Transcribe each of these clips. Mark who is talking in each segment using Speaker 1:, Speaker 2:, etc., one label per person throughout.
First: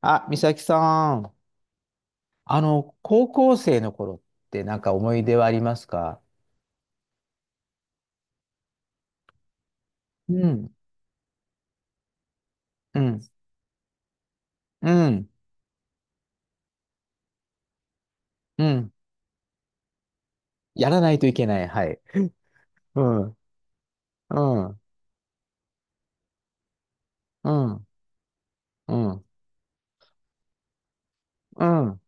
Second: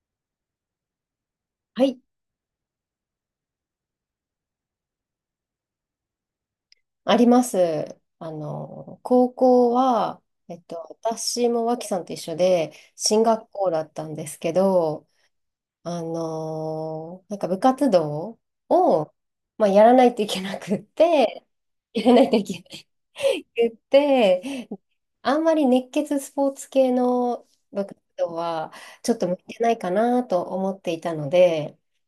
Speaker 1: あ、美咲さん、
Speaker 2: はい、
Speaker 1: 高校生の頃ってなんか思い出はありますか？
Speaker 2: あります。高校は、
Speaker 1: う
Speaker 2: えっ
Speaker 1: ん、
Speaker 2: と、私も脇さんと一緒で、
Speaker 1: うん、
Speaker 2: 進学校だったんですけ
Speaker 1: う
Speaker 2: ど、
Speaker 1: ん、
Speaker 2: なんか部活動
Speaker 1: うん。
Speaker 2: を、まあ、やらないといけなくっ
Speaker 1: やらないとい
Speaker 2: て、
Speaker 1: けない。はい。
Speaker 2: やらないといけな
Speaker 1: うん、
Speaker 2: いくっ
Speaker 1: うん、う
Speaker 2: て、
Speaker 1: ん、
Speaker 2: あんまり熱血スポーツ系の
Speaker 1: う
Speaker 2: 部
Speaker 1: ん、
Speaker 2: 活動は、
Speaker 1: う
Speaker 2: ちょっ
Speaker 1: ん、
Speaker 2: と向いてないかなと思っていたの
Speaker 1: う
Speaker 2: で、
Speaker 1: ん、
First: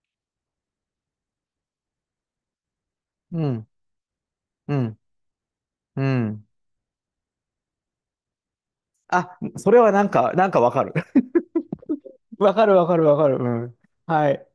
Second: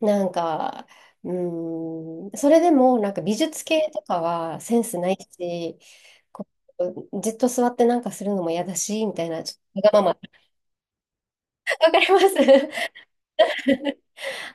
Speaker 2: なんか、それでもなんか美
Speaker 1: う
Speaker 2: 術
Speaker 1: ん、
Speaker 2: 系とかは
Speaker 1: う
Speaker 2: セン
Speaker 1: ん。
Speaker 2: スないし、
Speaker 1: うん。
Speaker 2: こう、じっと座ってなんかするのも嫌だし、みたい
Speaker 1: あ、
Speaker 2: な、ち
Speaker 1: そ
Speaker 2: ょ
Speaker 1: れ
Speaker 2: っと
Speaker 1: は
Speaker 2: わが
Speaker 1: なん
Speaker 2: ま
Speaker 1: か、
Speaker 2: ま。
Speaker 1: なんかわかる。
Speaker 2: わかりま
Speaker 1: わか
Speaker 2: す
Speaker 1: るわかるわかる。うん。はい。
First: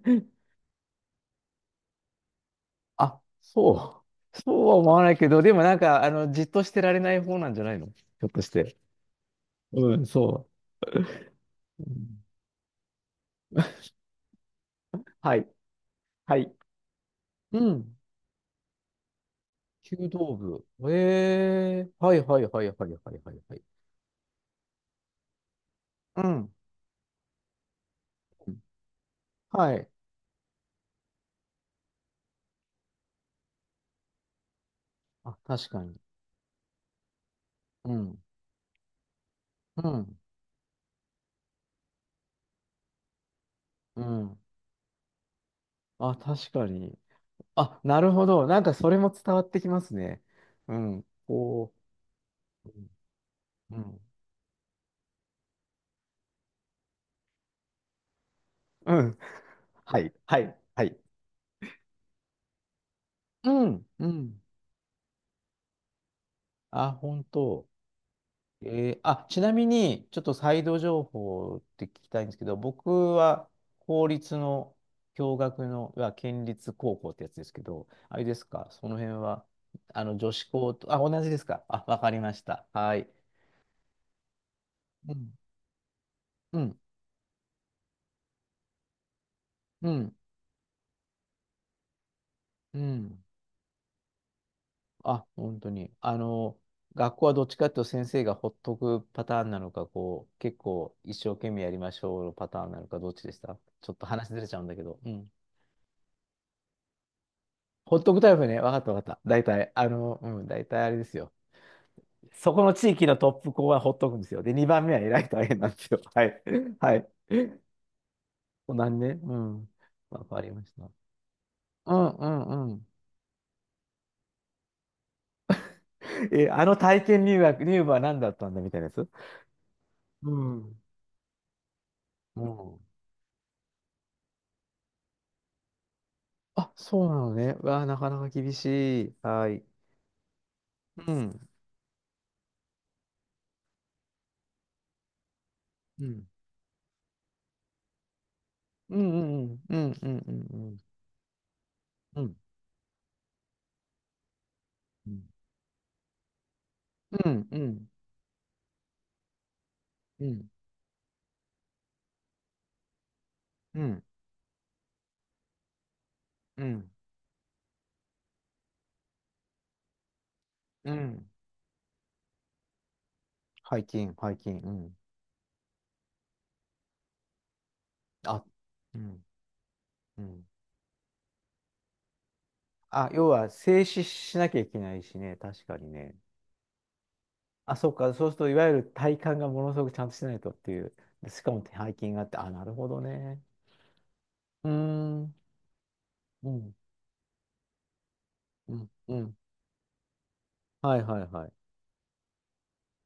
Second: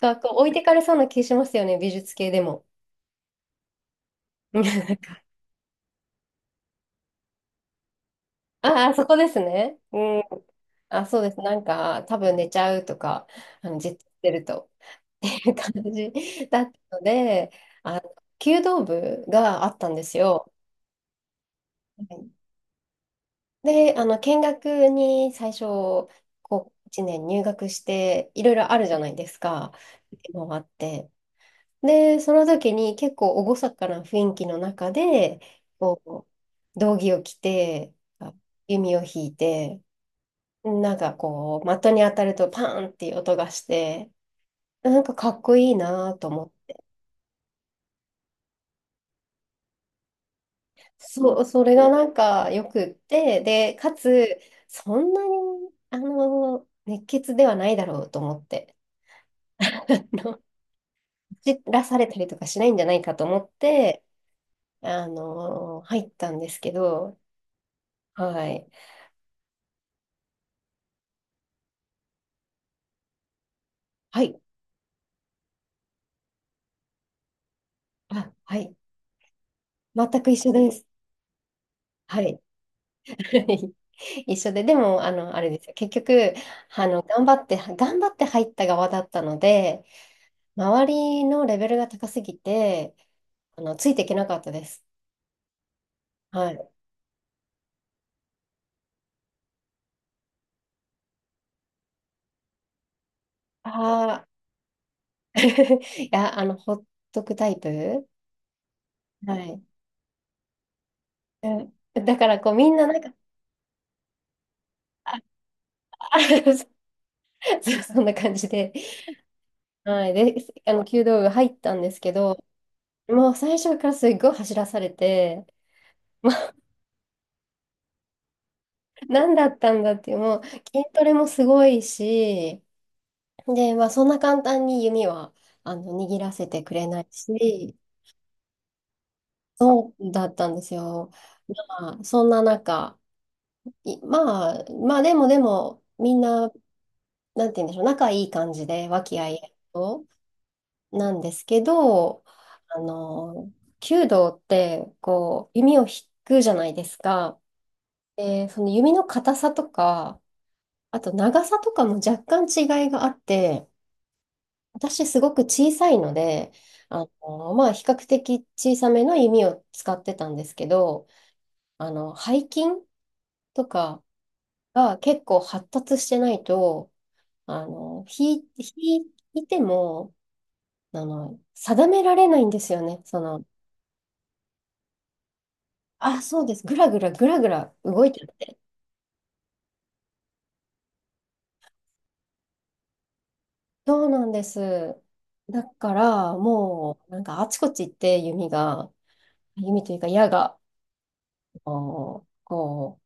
Speaker 2: な んかこう置いてかれそうな気しますよね、美術系でも。
Speaker 1: あ、そう。
Speaker 2: な
Speaker 1: そうは思
Speaker 2: ん
Speaker 1: わない
Speaker 2: か、
Speaker 1: けど、でもなんか、じっとしてられない方なんじゃないのひょっとして。
Speaker 2: ああ、そこですね。
Speaker 1: うん、
Speaker 2: うん。
Speaker 1: そ
Speaker 2: あ、そうです。なん
Speaker 1: う。う
Speaker 2: か、多
Speaker 1: ん。
Speaker 2: 分寝ちゃうとか、じ っとしてると、って
Speaker 1: はい。
Speaker 2: いう感じ
Speaker 1: はい。
Speaker 2: だったので、
Speaker 1: うん。
Speaker 2: 弓道部があったんで
Speaker 1: 弓
Speaker 2: す
Speaker 1: 道
Speaker 2: よ。
Speaker 1: 部。ええはいはいはいはいはいはいはい。
Speaker 2: で、見学に最初、
Speaker 1: うん。
Speaker 2: こう、1年入学して、いろいろあるじゃないですか。
Speaker 1: はい。
Speaker 2: 回って。で、その時に結構厳かな雰囲気の中
Speaker 1: あ、
Speaker 2: で、
Speaker 1: 確かに。
Speaker 2: こう、道着を着
Speaker 1: う
Speaker 2: て、
Speaker 1: ん。
Speaker 2: あ弓を引いて、
Speaker 1: うん。
Speaker 2: なんかこう、的に当たるとパーンっていう音がし
Speaker 1: う
Speaker 2: て、
Speaker 1: ん。
Speaker 2: なんかかっこいいな
Speaker 1: あ、
Speaker 2: と思
Speaker 1: 確
Speaker 2: っ
Speaker 1: か
Speaker 2: て。
Speaker 1: に。あ、なるほど。なんかそれも伝わってきますね。うん。
Speaker 2: そう、そ
Speaker 1: こ
Speaker 2: れがなんかよ
Speaker 1: う。う
Speaker 2: くって、で、
Speaker 1: ん。う
Speaker 2: か
Speaker 1: ん。
Speaker 2: つ、そんなに、熱血ではないだろうと思って。
Speaker 1: うん。
Speaker 2: あ
Speaker 1: はい。は
Speaker 2: の
Speaker 1: い。はい。
Speaker 2: 走らされたりとかしないんじゃないかと思
Speaker 1: う
Speaker 2: っ
Speaker 1: ん。
Speaker 2: て、
Speaker 1: うん。
Speaker 2: 入ったんですけ
Speaker 1: あ、
Speaker 2: ど、
Speaker 1: 本当。
Speaker 2: は
Speaker 1: え
Speaker 2: い。
Speaker 1: ちなみに、ちょっとサイド情報って聞きたいんですけど、僕は公
Speaker 2: は
Speaker 1: 立
Speaker 2: い。
Speaker 1: の共学の、いわゆる県立高校ってやつですけど、あれ
Speaker 2: あ、
Speaker 1: です
Speaker 2: は
Speaker 1: か、
Speaker 2: い。
Speaker 1: その辺は、
Speaker 2: 全
Speaker 1: 女
Speaker 2: く
Speaker 1: 子
Speaker 2: 一緒で
Speaker 1: 校
Speaker 2: す。
Speaker 1: と、あ、同じですか？あ、わかり
Speaker 2: は
Speaker 1: ま
Speaker 2: い。
Speaker 1: した。はい。
Speaker 2: 一緒で、でも、
Speaker 1: うん、
Speaker 2: あれですよ。結局、
Speaker 1: うん、
Speaker 2: 頑張って入った側だったので、
Speaker 1: うん、
Speaker 2: 周りのレベルが高すぎ
Speaker 1: う
Speaker 2: て、
Speaker 1: ん。
Speaker 2: ついていけなかったです。
Speaker 1: あ、本当に。
Speaker 2: はい。
Speaker 1: 学校はどっちかっていうと先生がほっとくパターンなのか、こう、結構一生懸命やりましょうのパターンなのか、どっちでした？ちょっと
Speaker 2: ああ、
Speaker 1: 話ずれちゃうんだけど。うん。
Speaker 2: いや、ほっとくタイ
Speaker 1: ホッ
Speaker 2: プ
Speaker 1: トクタイプね。わかったわかった。
Speaker 2: は
Speaker 1: 大
Speaker 2: い。
Speaker 1: 体、うん、大体あれですよ。
Speaker 2: うんだから、こ
Speaker 1: そ
Speaker 2: う、
Speaker 1: こ
Speaker 2: み
Speaker 1: の
Speaker 2: んな
Speaker 1: 地
Speaker 2: なん
Speaker 1: 域
Speaker 2: か、
Speaker 1: のトップ校はほっとくんですよ。で、2番目は偉い大変なんですよ。はい。はい。
Speaker 2: そう そんな感じで、
Speaker 1: こんなんね。うん。
Speaker 2: はい、
Speaker 1: わ
Speaker 2: で、
Speaker 1: かりました。
Speaker 2: 弓道部入ったんで
Speaker 1: う
Speaker 2: す
Speaker 1: ん
Speaker 2: け
Speaker 1: う
Speaker 2: ど、
Speaker 1: んうん。
Speaker 2: もう最初からすっごい走らされて、
Speaker 1: え、あの体験入学、入部は何だったんだみたいなやつ。
Speaker 2: 何だったんだっていう、
Speaker 1: う
Speaker 2: もう筋
Speaker 1: ん。
Speaker 2: トレもすごい
Speaker 1: う
Speaker 2: し、
Speaker 1: ん。
Speaker 2: で、まあ、そんな簡単に弓は握らせて
Speaker 1: あ、
Speaker 2: くれな
Speaker 1: そ
Speaker 2: い
Speaker 1: うなのね。
Speaker 2: し、
Speaker 1: わあ、なかなか厳しい。はい。
Speaker 2: そうだったんですよ。
Speaker 1: うん。
Speaker 2: まあ、そんな中、いまあ、まあ、でも、
Speaker 1: う
Speaker 2: みん
Speaker 1: ん。
Speaker 2: な、なんて言うんでしょう、仲いい感じで、
Speaker 1: う
Speaker 2: 和
Speaker 1: ん
Speaker 2: 気あい
Speaker 1: う
Speaker 2: あい
Speaker 1: んうん
Speaker 2: と。
Speaker 1: うんうん
Speaker 2: なんですけ
Speaker 1: う
Speaker 2: ど、
Speaker 1: んうん
Speaker 2: あの、弓道って、
Speaker 1: うん
Speaker 2: こう、弓を引くじゃないです
Speaker 1: う
Speaker 2: か。
Speaker 1: んうん
Speaker 2: で、その弓の硬さとか、
Speaker 1: うん
Speaker 2: あと長さとかも若干違いがあって、
Speaker 1: うん
Speaker 2: 私すごく小さいので、
Speaker 1: うんうん
Speaker 2: まあ、比較的小さめの弓を使ってたんですけ
Speaker 1: う
Speaker 2: ど、
Speaker 1: ん。
Speaker 2: 背筋と
Speaker 1: 背
Speaker 2: か
Speaker 1: 筋背筋うん。
Speaker 2: が結構発達してないと、
Speaker 1: あ、う
Speaker 2: 引
Speaker 1: ん、
Speaker 2: いても、
Speaker 1: うん。
Speaker 2: 定められないんですよね。
Speaker 1: あ、
Speaker 2: そ
Speaker 1: 要
Speaker 2: の、
Speaker 1: は静止しなきゃいけないしね、確かにね。
Speaker 2: あ、そうです。ぐらぐらぐらぐら
Speaker 1: あ、そう
Speaker 2: 動
Speaker 1: か、
Speaker 2: いちゃ
Speaker 1: そうす
Speaker 2: っ
Speaker 1: るとい
Speaker 2: て。
Speaker 1: わゆる体幹がものすごくちゃんとしてないとっていう、でしかも背筋があって、あ、なるほどね。
Speaker 2: そうなんです。
Speaker 1: うーん、
Speaker 2: だから、
Speaker 1: うん、
Speaker 2: もう、なんかあちこち行って、弓
Speaker 1: うん、
Speaker 2: が、
Speaker 1: うん。
Speaker 2: 弓というか矢が、
Speaker 1: はいはいはい。
Speaker 2: あのこ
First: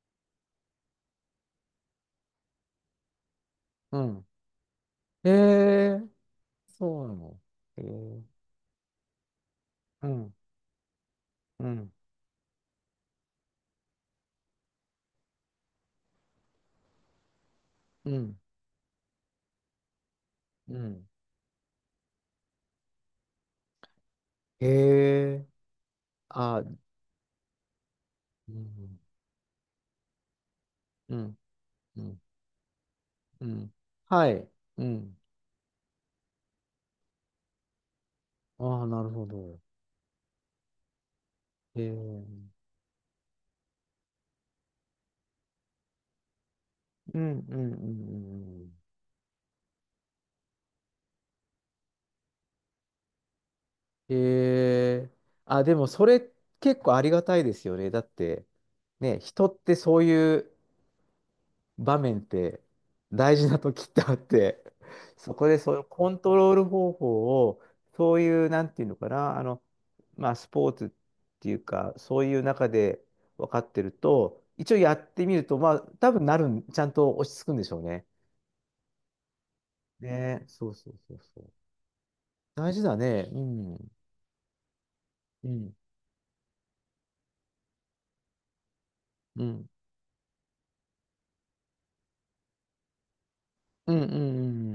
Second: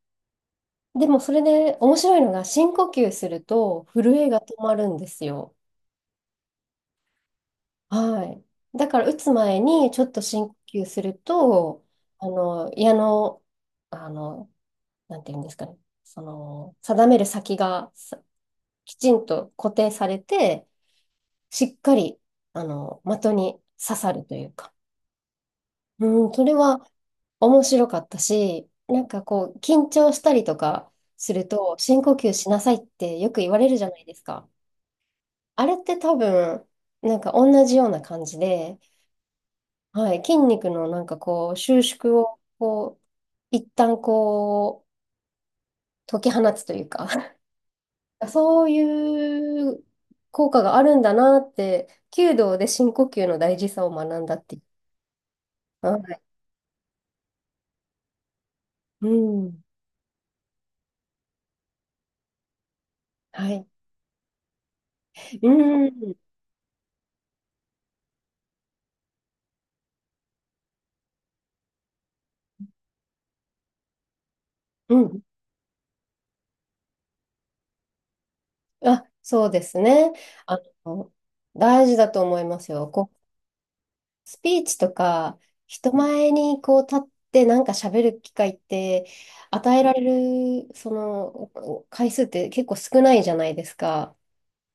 Speaker 2: でも、それで面白いのが、深呼吸すると、
Speaker 1: う
Speaker 2: 震
Speaker 1: ん。
Speaker 2: えが止まるんです
Speaker 1: へ
Speaker 2: よ。
Speaker 1: え、そうなの。へえ、
Speaker 2: はい。だから、打つ前に、ちょ
Speaker 1: う
Speaker 2: っと
Speaker 1: ん、
Speaker 2: 深呼吸する
Speaker 1: う
Speaker 2: と、
Speaker 1: ん、
Speaker 2: 矢の、あの、なんていうんですかね、その、定める先が
Speaker 1: う
Speaker 2: さ
Speaker 1: ん、
Speaker 2: きちんと固定されて、
Speaker 1: うん。
Speaker 2: しっかり、的に刺さるという
Speaker 1: へ
Speaker 2: か。
Speaker 1: え、
Speaker 2: うん、それ
Speaker 1: あ、
Speaker 2: は面白かった
Speaker 1: う
Speaker 2: し、
Speaker 1: ん、
Speaker 2: なんかこう、緊張したりとか
Speaker 1: う
Speaker 2: す
Speaker 1: ん、
Speaker 2: ると、
Speaker 1: う
Speaker 2: 深呼
Speaker 1: ん、
Speaker 2: 吸しなさいってよく
Speaker 1: う
Speaker 2: 言われ
Speaker 1: ん。
Speaker 2: るじゃないです
Speaker 1: は
Speaker 2: か。
Speaker 1: い、うん。
Speaker 2: あれって多分、なんか同じような感じで、
Speaker 1: ああ、なるほど。
Speaker 2: はい、筋肉のなんかこう、
Speaker 1: へ
Speaker 2: 収縮を、
Speaker 1: え。
Speaker 2: こう、一旦こう、解き放つというか、
Speaker 1: うんうんうんうん う
Speaker 2: そ
Speaker 1: ん。
Speaker 2: ういう効果があるんだなって、弓道で深呼吸の大事さを学んだっていう。
Speaker 1: えー、あ、でも
Speaker 2: は
Speaker 1: それ
Speaker 2: い
Speaker 1: 結構ありがたいですよね。だって、
Speaker 2: う
Speaker 1: ね、人っ
Speaker 2: ん。
Speaker 1: てそういう場面って大事
Speaker 2: は
Speaker 1: な
Speaker 2: い。
Speaker 1: 時ってあって、そこ
Speaker 2: う
Speaker 1: でそのコ
Speaker 2: ん。
Speaker 1: ントロール方法を、そういう、なんていうのかな、まあ、スポーツっていうか、そういう中で分かってると、一応や
Speaker 2: う
Speaker 1: っ
Speaker 2: ん。
Speaker 1: てみると、まあ、多分なるん、ちゃんと落ち着くんでしょうね。
Speaker 2: あ、そうですね。
Speaker 1: ね、
Speaker 2: あ
Speaker 1: そうそう
Speaker 2: の、
Speaker 1: そうそう。
Speaker 2: 大事だと思います
Speaker 1: 大事
Speaker 2: よ。
Speaker 1: だ
Speaker 2: こう、
Speaker 1: ね。うん。
Speaker 2: スピーチとか、
Speaker 1: うん。
Speaker 2: 人前にこう立ってなんか喋る機会って、
Speaker 1: うん。
Speaker 2: 与えられる、その、回数って結構少ないじゃないです
Speaker 1: うんうんう
Speaker 2: か。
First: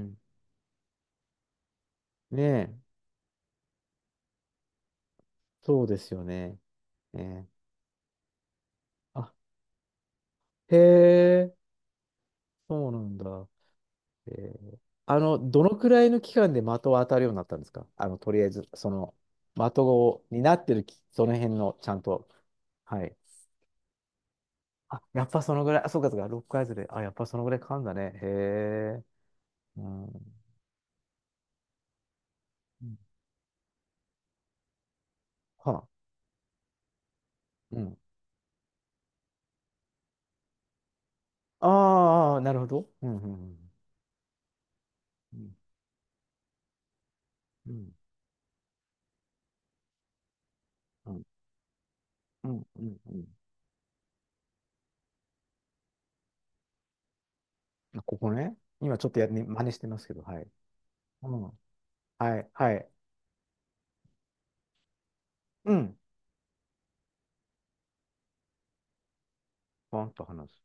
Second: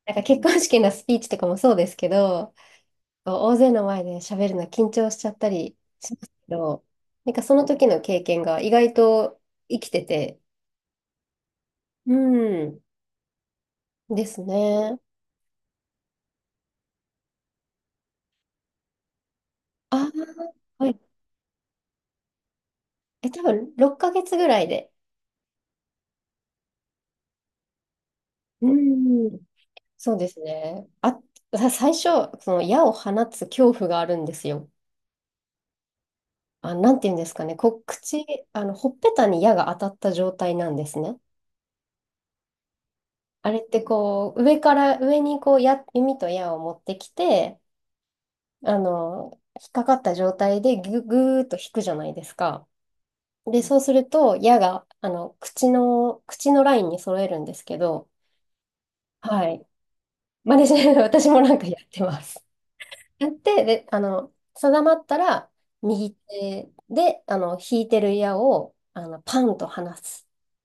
Speaker 1: んう
Speaker 2: なん
Speaker 1: ん。
Speaker 2: か結婚式のスピーチとかもそうですけ
Speaker 1: ね
Speaker 2: ど、
Speaker 1: え、
Speaker 2: こう大勢の前で喋るの緊張しちゃったり
Speaker 1: そうです
Speaker 2: しま
Speaker 1: よ
Speaker 2: すけ
Speaker 1: ね。
Speaker 2: ど、なんか
Speaker 1: ね
Speaker 2: そ
Speaker 1: え。
Speaker 2: の時の経験が意外
Speaker 1: あ、
Speaker 2: と生きてて、
Speaker 1: へえ、
Speaker 2: うん、
Speaker 1: そうなんだ。
Speaker 2: で
Speaker 1: え
Speaker 2: す
Speaker 1: ー、
Speaker 2: ね。
Speaker 1: あの、どのくらいの期間で的を当たるようになったんですか？あの、とりあえず、その、的
Speaker 2: あ
Speaker 1: をになってる
Speaker 2: あ、はい。
Speaker 1: き、その辺の、ちゃんと。はい。
Speaker 2: え、多分6ヶ月ぐらいで。
Speaker 1: あ、やっぱそのぐらい、あ、そうかそうか、6ヶずで、あ、やっぱそのぐらいかんだね。へ
Speaker 2: う
Speaker 1: え、
Speaker 2: ん。
Speaker 1: うん。う
Speaker 2: そうですね。最初、その矢を放
Speaker 1: ん。
Speaker 2: つ恐怖があるんですよ。
Speaker 1: はあ、
Speaker 2: あ、なんていうんですかね。こ
Speaker 1: う
Speaker 2: う、
Speaker 1: ん。
Speaker 2: 口、ほっぺたに矢が当たった状態なんですね。
Speaker 1: ああ、なるほど。うん、う
Speaker 2: あれっ
Speaker 1: ん、
Speaker 2: てこう、上から上
Speaker 1: う
Speaker 2: に
Speaker 1: ん。
Speaker 2: こう矢、弓と矢を持ってきて、
Speaker 1: うん、
Speaker 2: 引っかかった状態で
Speaker 1: うん、
Speaker 2: ぐーっと引くじゃないです
Speaker 1: うん、
Speaker 2: か。
Speaker 1: うん。うん。
Speaker 2: で、そうすると矢が、あの、口のラインに揃えるんですけ
Speaker 1: あ
Speaker 2: ど、
Speaker 1: ここね。今ちょっとや、ね、
Speaker 2: は
Speaker 1: 真
Speaker 2: い。
Speaker 1: 似してますけど、はい。
Speaker 2: 真似しないの
Speaker 1: う
Speaker 2: 私も
Speaker 1: ん。
Speaker 2: なんかやってま
Speaker 1: は
Speaker 2: す。
Speaker 1: い、はい。
Speaker 2: やって、で、定まったら、
Speaker 1: うん。
Speaker 2: 右手で、引いてる矢を、パンと離
Speaker 1: ポンと
Speaker 2: す。
Speaker 1: 話す。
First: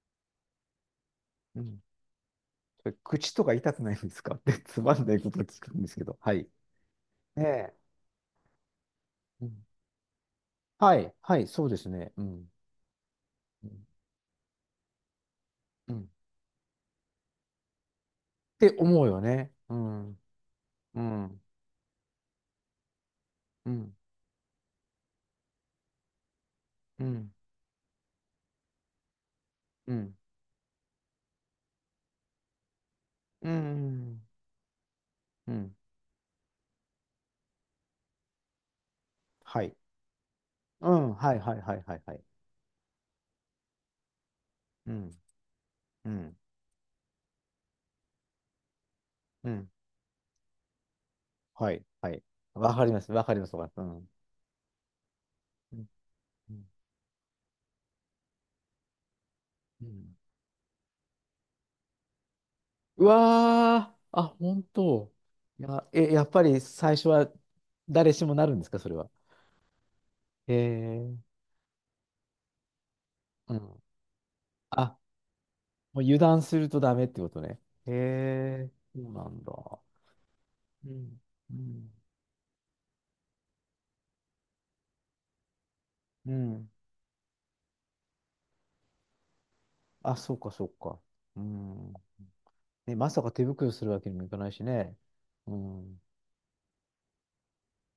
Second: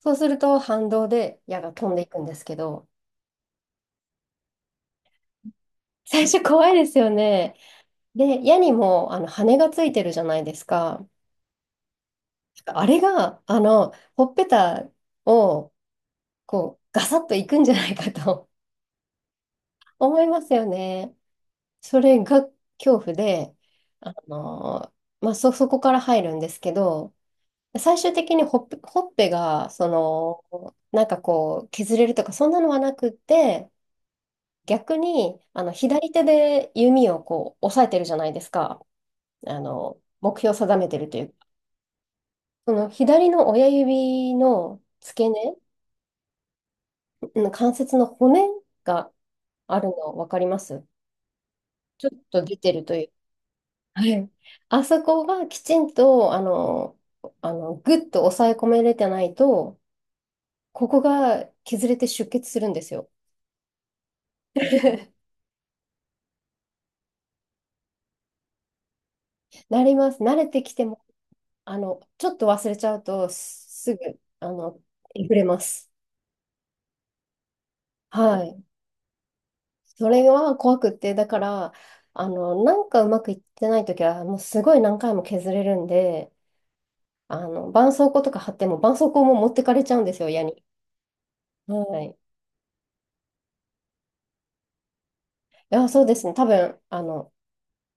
Speaker 2: そうすると、反動で矢
Speaker 1: う
Speaker 2: が
Speaker 1: ん。
Speaker 2: 飛んでいくんですけど、
Speaker 1: それ口とか痛くないんですかって つまんないことを聞くんですけど、
Speaker 2: 最
Speaker 1: は
Speaker 2: 初
Speaker 1: い。
Speaker 2: 怖いですよ
Speaker 1: ね
Speaker 2: ね。
Speaker 1: え。
Speaker 2: で、矢にも、
Speaker 1: う
Speaker 2: 羽
Speaker 1: ん。
Speaker 2: がついてるじゃないです
Speaker 1: は
Speaker 2: か。
Speaker 1: い、はい、そうですね。うん。
Speaker 2: あれが、
Speaker 1: うん。
Speaker 2: ほっぺたを、
Speaker 1: うん
Speaker 2: こう、ガサッといくんじゃないかと
Speaker 1: って思うよね。う ん。
Speaker 2: 思いますよ
Speaker 1: う
Speaker 2: ね。
Speaker 1: ん。
Speaker 2: それが恐怖で、
Speaker 1: うん。
Speaker 2: あの、まあ、そこから入るんですけ
Speaker 1: う
Speaker 2: ど、
Speaker 1: ん。
Speaker 2: 最終的にほっぺが、そ
Speaker 1: うん。
Speaker 2: の、なんかこう、削れるとか、そんなのはなくっ
Speaker 1: う
Speaker 2: て、
Speaker 1: ん。
Speaker 2: 逆に、
Speaker 1: うん。
Speaker 2: 左手で弓をこう、押さえてるじゃないですか。
Speaker 1: はい。
Speaker 2: 目標を定め
Speaker 1: う
Speaker 2: てる
Speaker 1: ん。
Speaker 2: という
Speaker 1: はい、
Speaker 2: か。
Speaker 1: はい、はい、はい、はい。
Speaker 2: その左の親指の
Speaker 1: うん。
Speaker 2: 付け根、
Speaker 1: うん。
Speaker 2: うん関節の骨が
Speaker 1: うん。
Speaker 2: あるの分かります
Speaker 1: はい、
Speaker 2: ちょ
Speaker 1: は
Speaker 2: っ
Speaker 1: い。
Speaker 2: と出て
Speaker 1: わか
Speaker 2: る
Speaker 1: り
Speaker 2: と
Speaker 1: ま
Speaker 2: い
Speaker 1: す。
Speaker 2: う
Speaker 1: わかります。わかりま
Speaker 2: は
Speaker 1: す。
Speaker 2: い。あそこがき
Speaker 1: う
Speaker 2: ち
Speaker 1: ん。
Speaker 2: ん
Speaker 1: う
Speaker 2: と、あ
Speaker 1: ん。うん。
Speaker 2: の、あの、ぐっと抑え込めれてないと、
Speaker 1: うん。
Speaker 2: ここが削れて出血するんです
Speaker 1: う
Speaker 2: よ。
Speaker 1: わー、あ、本当。いや、え、やっぱり最初は誰しもなるんですか、それは？
Speaker 2: なります。慣れ
Speaker 1: へ
Speaker 2: てきても、
Speaker 1: え、
Speaker 2: ちょっと忘れちゃうと、
Speaker 1: う
Speaker 2: す
Speaker 1: ん。
Speaker 2: すぐ、
Speaker 1: あ、
Speaker 2: 溢れます。
Speaker 1: もう油断するとダメってことね。へ
Speaker 2: はい。
Speaker 1: え、そうなんだ。
Speaker 2: それは怖
Speaker 1: う
Speaker 2: くっ
Speaker 1: ん。
Speaker 2: て、だか
Speaker 1: う
Speaker 2: ら、
Speaker 1: ん。
Speaker 2: なんかうまくいってないときは、もうすごい何回も削れるん
Speaker 1: う
Speaker 2: で、
Speaker 1: ん。
Speaker 2: 絆創膏とか貼っても、絆創膏も持ってかれちゃうんで
Speaker 1: あ、
Speaker 2: すよ、
Speaker 1: そう
Speaker 2: 矢
Speaker 1: か、
Speaker 2: に。
Speaker 1: そうか。うん。
Speaker 2: はい。い
Speaker 1: ね、まさか手袋するわけにもいかないしね。う
Speaker 2: や、
Speaker 1: ん。
Speaker 2: そうですね。多分、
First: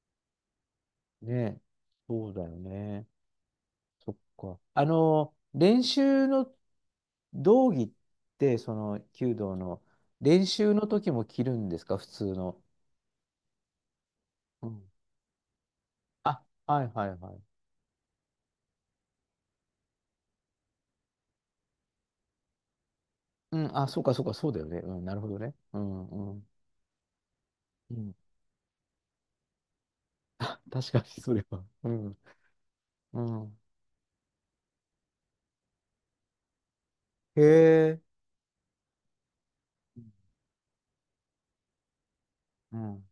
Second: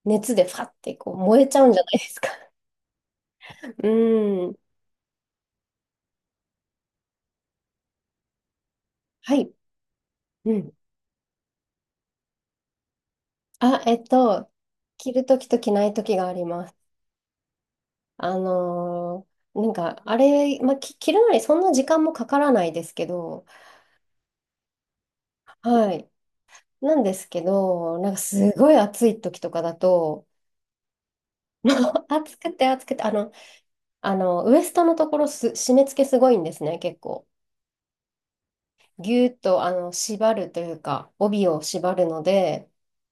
Speaker 2: 熱でファってこう燃えち
Speaker 1: ね、
Speaker 2: ゃうんじゃないですか。
Speaker 1: そうだよね。そっ
Speaker 2: う
Speaker 1: か。
Speaker 2: ん。
Speaker 1: 練習の道着ってその
Speaker 2: は
Speaker 1: 弓
Speaker 2: い。
Speaker 1: 道の練
Speaker 2: うん。
Speaker 1: 習の時も着るんですか、普通の？
Speaker 2: あ、
Speaker 1: うん。
Speaker 2: 着るときと着ないときがあ
Speaker 1: あ、
Speaker 2: ります。
Speaker 1: はいはいはい。
Speaker 2: あのなんか、あれ、まあ、着るのにそんな時間もかからないですけど、
Speaker 1: うん、あ、そうかそうか、そうだよね。うん、なるほどね。う
Speaker 2: は
Speaker 1: ん
Speaker 2: い。
Speaker 1: うん。
Speaker 2: なんですけ
Speaker 1: う
Speaker 2: ど、なん
Speaker 1: ん。
Speaker 2: かすごい暑いときとかだと、
Speaker 1: あ、確かにそれは。
Speaker 2: もう
Speaker 1: う ん。
Speaker 2: 暑くて、あ
Speaker 1: う
Speaker 2: の、
Speaker 1: ん。
Speaker 2: あの、ウエストのところ締め付けすごいんですね、結構。
Speaker 1: へえ。
Speaker 2: ぎゅーっと、縛るというか、帯を縛るので、
Speaker 1: うん。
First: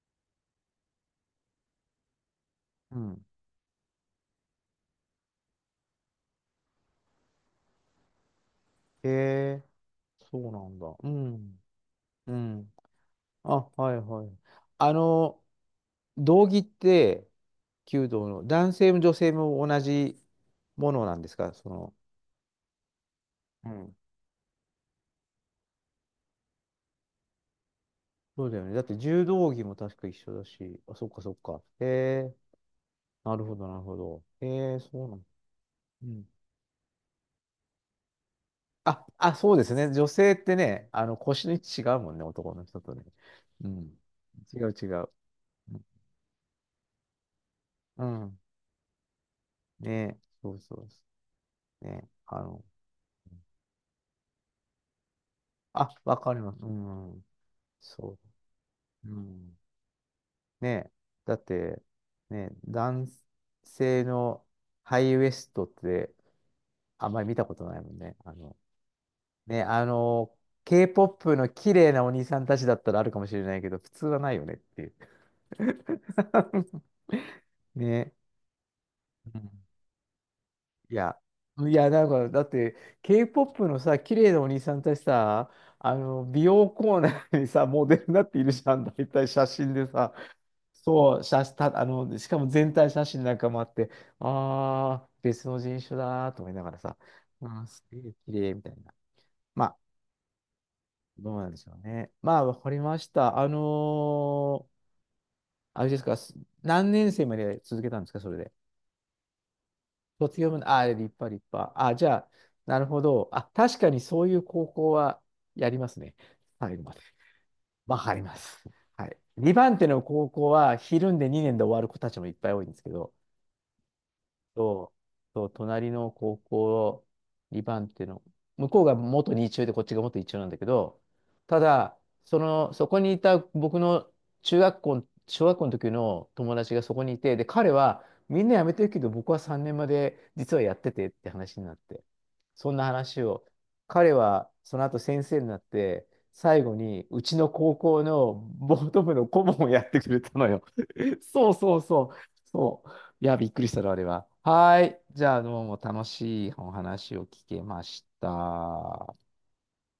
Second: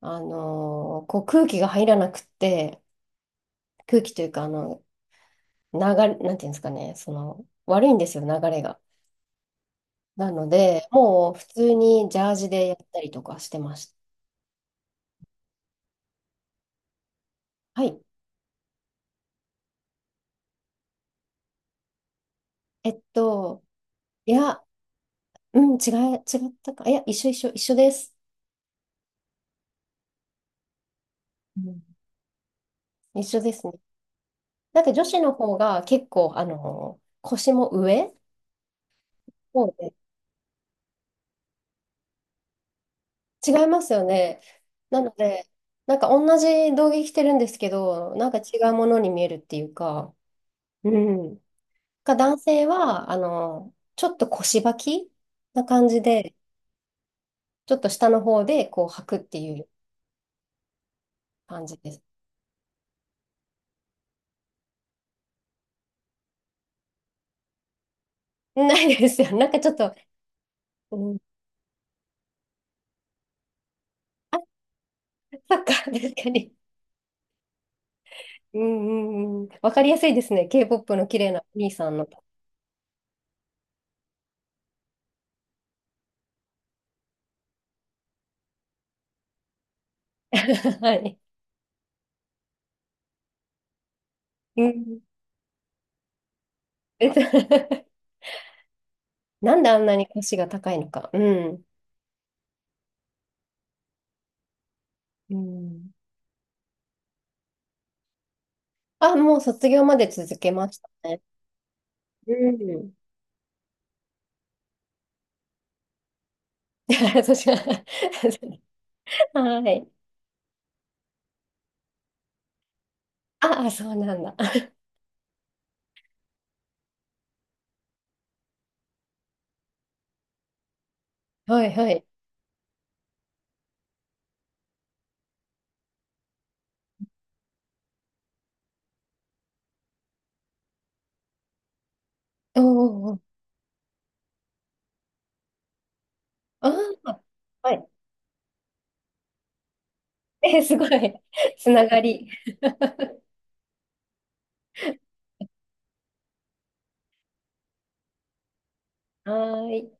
Speaker 2: こう空気が入らなくって、
Speaker 1: うん。
Speaker 2: 空気というか、流れ、なんていうんですかね、その、悪いんですよ、流れが。
Speaker 1: へえ。
Speaker 2: な
Speaker 1: そ
Speaker 2: の
Speaker 1: うなん
Speaker 2: で、
Speaker 1: だ。う
Speaker 2: もう普
Speaker 1: ん。
Speaker 2: 通にジャ
Speaker 1: う
Speaker 2: ージで
Speaker 1: ん。
Speaker 2: やったりとかし
Speaker 1: あ、
Speaker 2: てまし
Speaker 1: は
Speaker 2: た。
Speaker 1: いはい。あの、道着って、
Speaker 2: はい。
Speaker 1: 弓道の男性も女性も同じものなんですか、その？
Speaker 2: えっと、いや、うん、違ったか。いや、一緒です。
Speaker 1: そうだよね。だって柔道着も確か一緒だし、あ、そっかそっか。
Speaker 2: うん
Speaker 1: へえ、
Speaker 2: 一
Speaker 1: な
Speaker 2: 緒
Speaker 1: る
Speaker 2: で
Speaker 1: ほ
Speaker 2: す
Speaker 1: ど、
Speaker 2: ね。
Speaker 1: なるほど。へえ、
Speaker 2: なん
Speaker 1: そ
Speaker 2: か
Speaker 1: う
Speaker 2: 女
Speaker 1: な
Speaker 2: 子
Speaker 1: の。
Speaker 2: の方が
Speaker 1: う
Speaker 2: 結
Speaker 1: ん。
Speaker 2: 構、腰も上
Speaker 1: あ、あ、そうで
Speaker 2: そ
Speaker 1: す
Speaker 2: う
Speaker 1: ね。
Speaker 2: で
Speaker 1: 女性ってね、腰の位置違うもんね、男の人とね。
Speaker 2: 違い
Speaker 1: う
Speaker 2: ます
Speaker 1: ん。
Speaker 2: よね。
Speaker 1: 違う違
Speaker 2: な
Speaker 1: う。
Speaker 2: ので、
Speaker 1: う
Speaker 2: なんか同じ道着着てるんですけ
Speaker 1: ん。う
Speaker 2: ど、なん
Speaker 1: ん
Speaker 2: か違うものに見えるっていうか、
Speaker 1: ねそうそう
Speaker 2: う
Speaker 1: そ
Speaker 2: ん。
Speaker 1: う。ね
Speaker 2: か男
Speaker 1: あの、
Speaker 2: 性は、ちょっと腰履きな感
Speaker 1: あ、
Speaker 2: じ
Speaker 1: わか
Speaker 2: で、
Speaker 1: ります。うん。
Speaker 2: ちょっと下
Speaker 1: そ
Speaker 2: の方でこう履
Speaker 1: う。う
Speaker 2: くってい
Speaker 1: ん。
Speaker 2: う
Speaker 1: ねだっ
Speaker 2: 感じ
Speaker 1: て、
Speaker 2: です。
Speaker 1: ね男性のハイウエストってあんまり見たことないもんね。
Speaker 2: ないですよ。なんか
Speaker 1: ね、
Speaker 2: ちょっと、うん、
Speaker 1: K-POP の綺麗なお兄さんたちだったらあるかもしれないけど、普通はない
Speaker 2: あ、
Speaker 1: よねっていう。
Speaker 2: そっか、確かに。
Speaker 1: ね。
Speaker 2: うん
Speaker 1: う
Speaker 2: うんうん。
Speaker 1: ん。
Speaker 2: わかりやすいですね。
Speaker 1: い
Speaker 2: K-POP の
Speaker 1: や、
Speaker 2: 綺麗なお兄
Speaker 1: い
Speaker 2: さ
Speaker 1: や、
Speaker 2: ん
Speaker 1: なん
Speaker 2: の。
Speaker 1: か、だって、K-POP のさ、綺麗なお兄さんたちさ、美容コーナーにさ、モデルになっているじゃん、大体写真でさ。
Speaker 2: は
Speaker 1: そ
Speaker 2: い。
Speaker 1: う、写た、しかも全体写真なんかもあって、
Speaker 2: うん。
Speaker 1: あー、別の人種だーと思いながらさ、
Speaker 2: えっと
Speaker 1: あー、す げえ綺麗みたいな。
Speaker 2: なんで
Speaker 1: ま
Speaker 2: あんなに腰が高いのか。う
Speaker 1: どうなんで
Speaker 2: ん。
Speaker 1: しょうね。まあ、わかりました。
Speaker 2: う
Speaker 1: あれ
Speaker 2: ん。
Speaker 1: ですか、す何年生まで続けたんですか、それで？
Speaker 2: あ、もう卒業まで続
Speaker 1: 卒業
Speaker 2: け
Speaker 1: まで、
Speaker 2: まし
Speaker 1: あ、立
Speaker 2: たね。
Speaker 1: 派、立派。あ、じゃあ、
Speaker 2: う
Speaker 1: なる
Speaker 2: ん。
Speaker 1: ほど。あ、確かにそういう高校はやりますね。最後まで。
Speaker 2: 私は
Speaker 1: わかります。はい。
Speaker 2: は
Speaker 1: 2番手
Speaker 2: い。
Speaker 1: の高校は、ひるんで2年で終わる子たちもいっぱい多いんですけど、
Speaker 2: ああ、そうなんだ。
Speaker 1: そう、そう、隣の高校、2番っていうの、向こうが元2中でこっちが元1中なんだけど、た
Speaker 2: はいは
Speaker 1: だ、
Speaker 2: い。
Speaker 1: その、そこにいた僕の中学校、小学校の時の友達がそこにいて、で、彼はみんな辞めてるけど、僕は3年まで実はやっててって話になって、
Speaker 2: おー
Speaker 1: そんな
Speaker 2: おーおー。
Speaker 1: 話を、彼はその後先生になって、最
Speaker 2: あ
Speaker 1: 後にう
Speaker 2: あ。
Speaker 1: ちの
Speaker 2: は
Speaker 1: 高
Speaker 2: い。
Speaker 1: 校のボート部の顧問をやってくれたのよ。
Speaker 2: え、すごい。
Speaker 1: そう
Speaker 2: つ
Speaker 1: そう
Speaker 2: なが
Speaker 1: そう。
Speaker 2: り。
Speaker 1: そう、いや、びっくりしたな、あれは。はい。じゃあ、どうも楽しいお話を聞けました。
Speaker 2: はーい。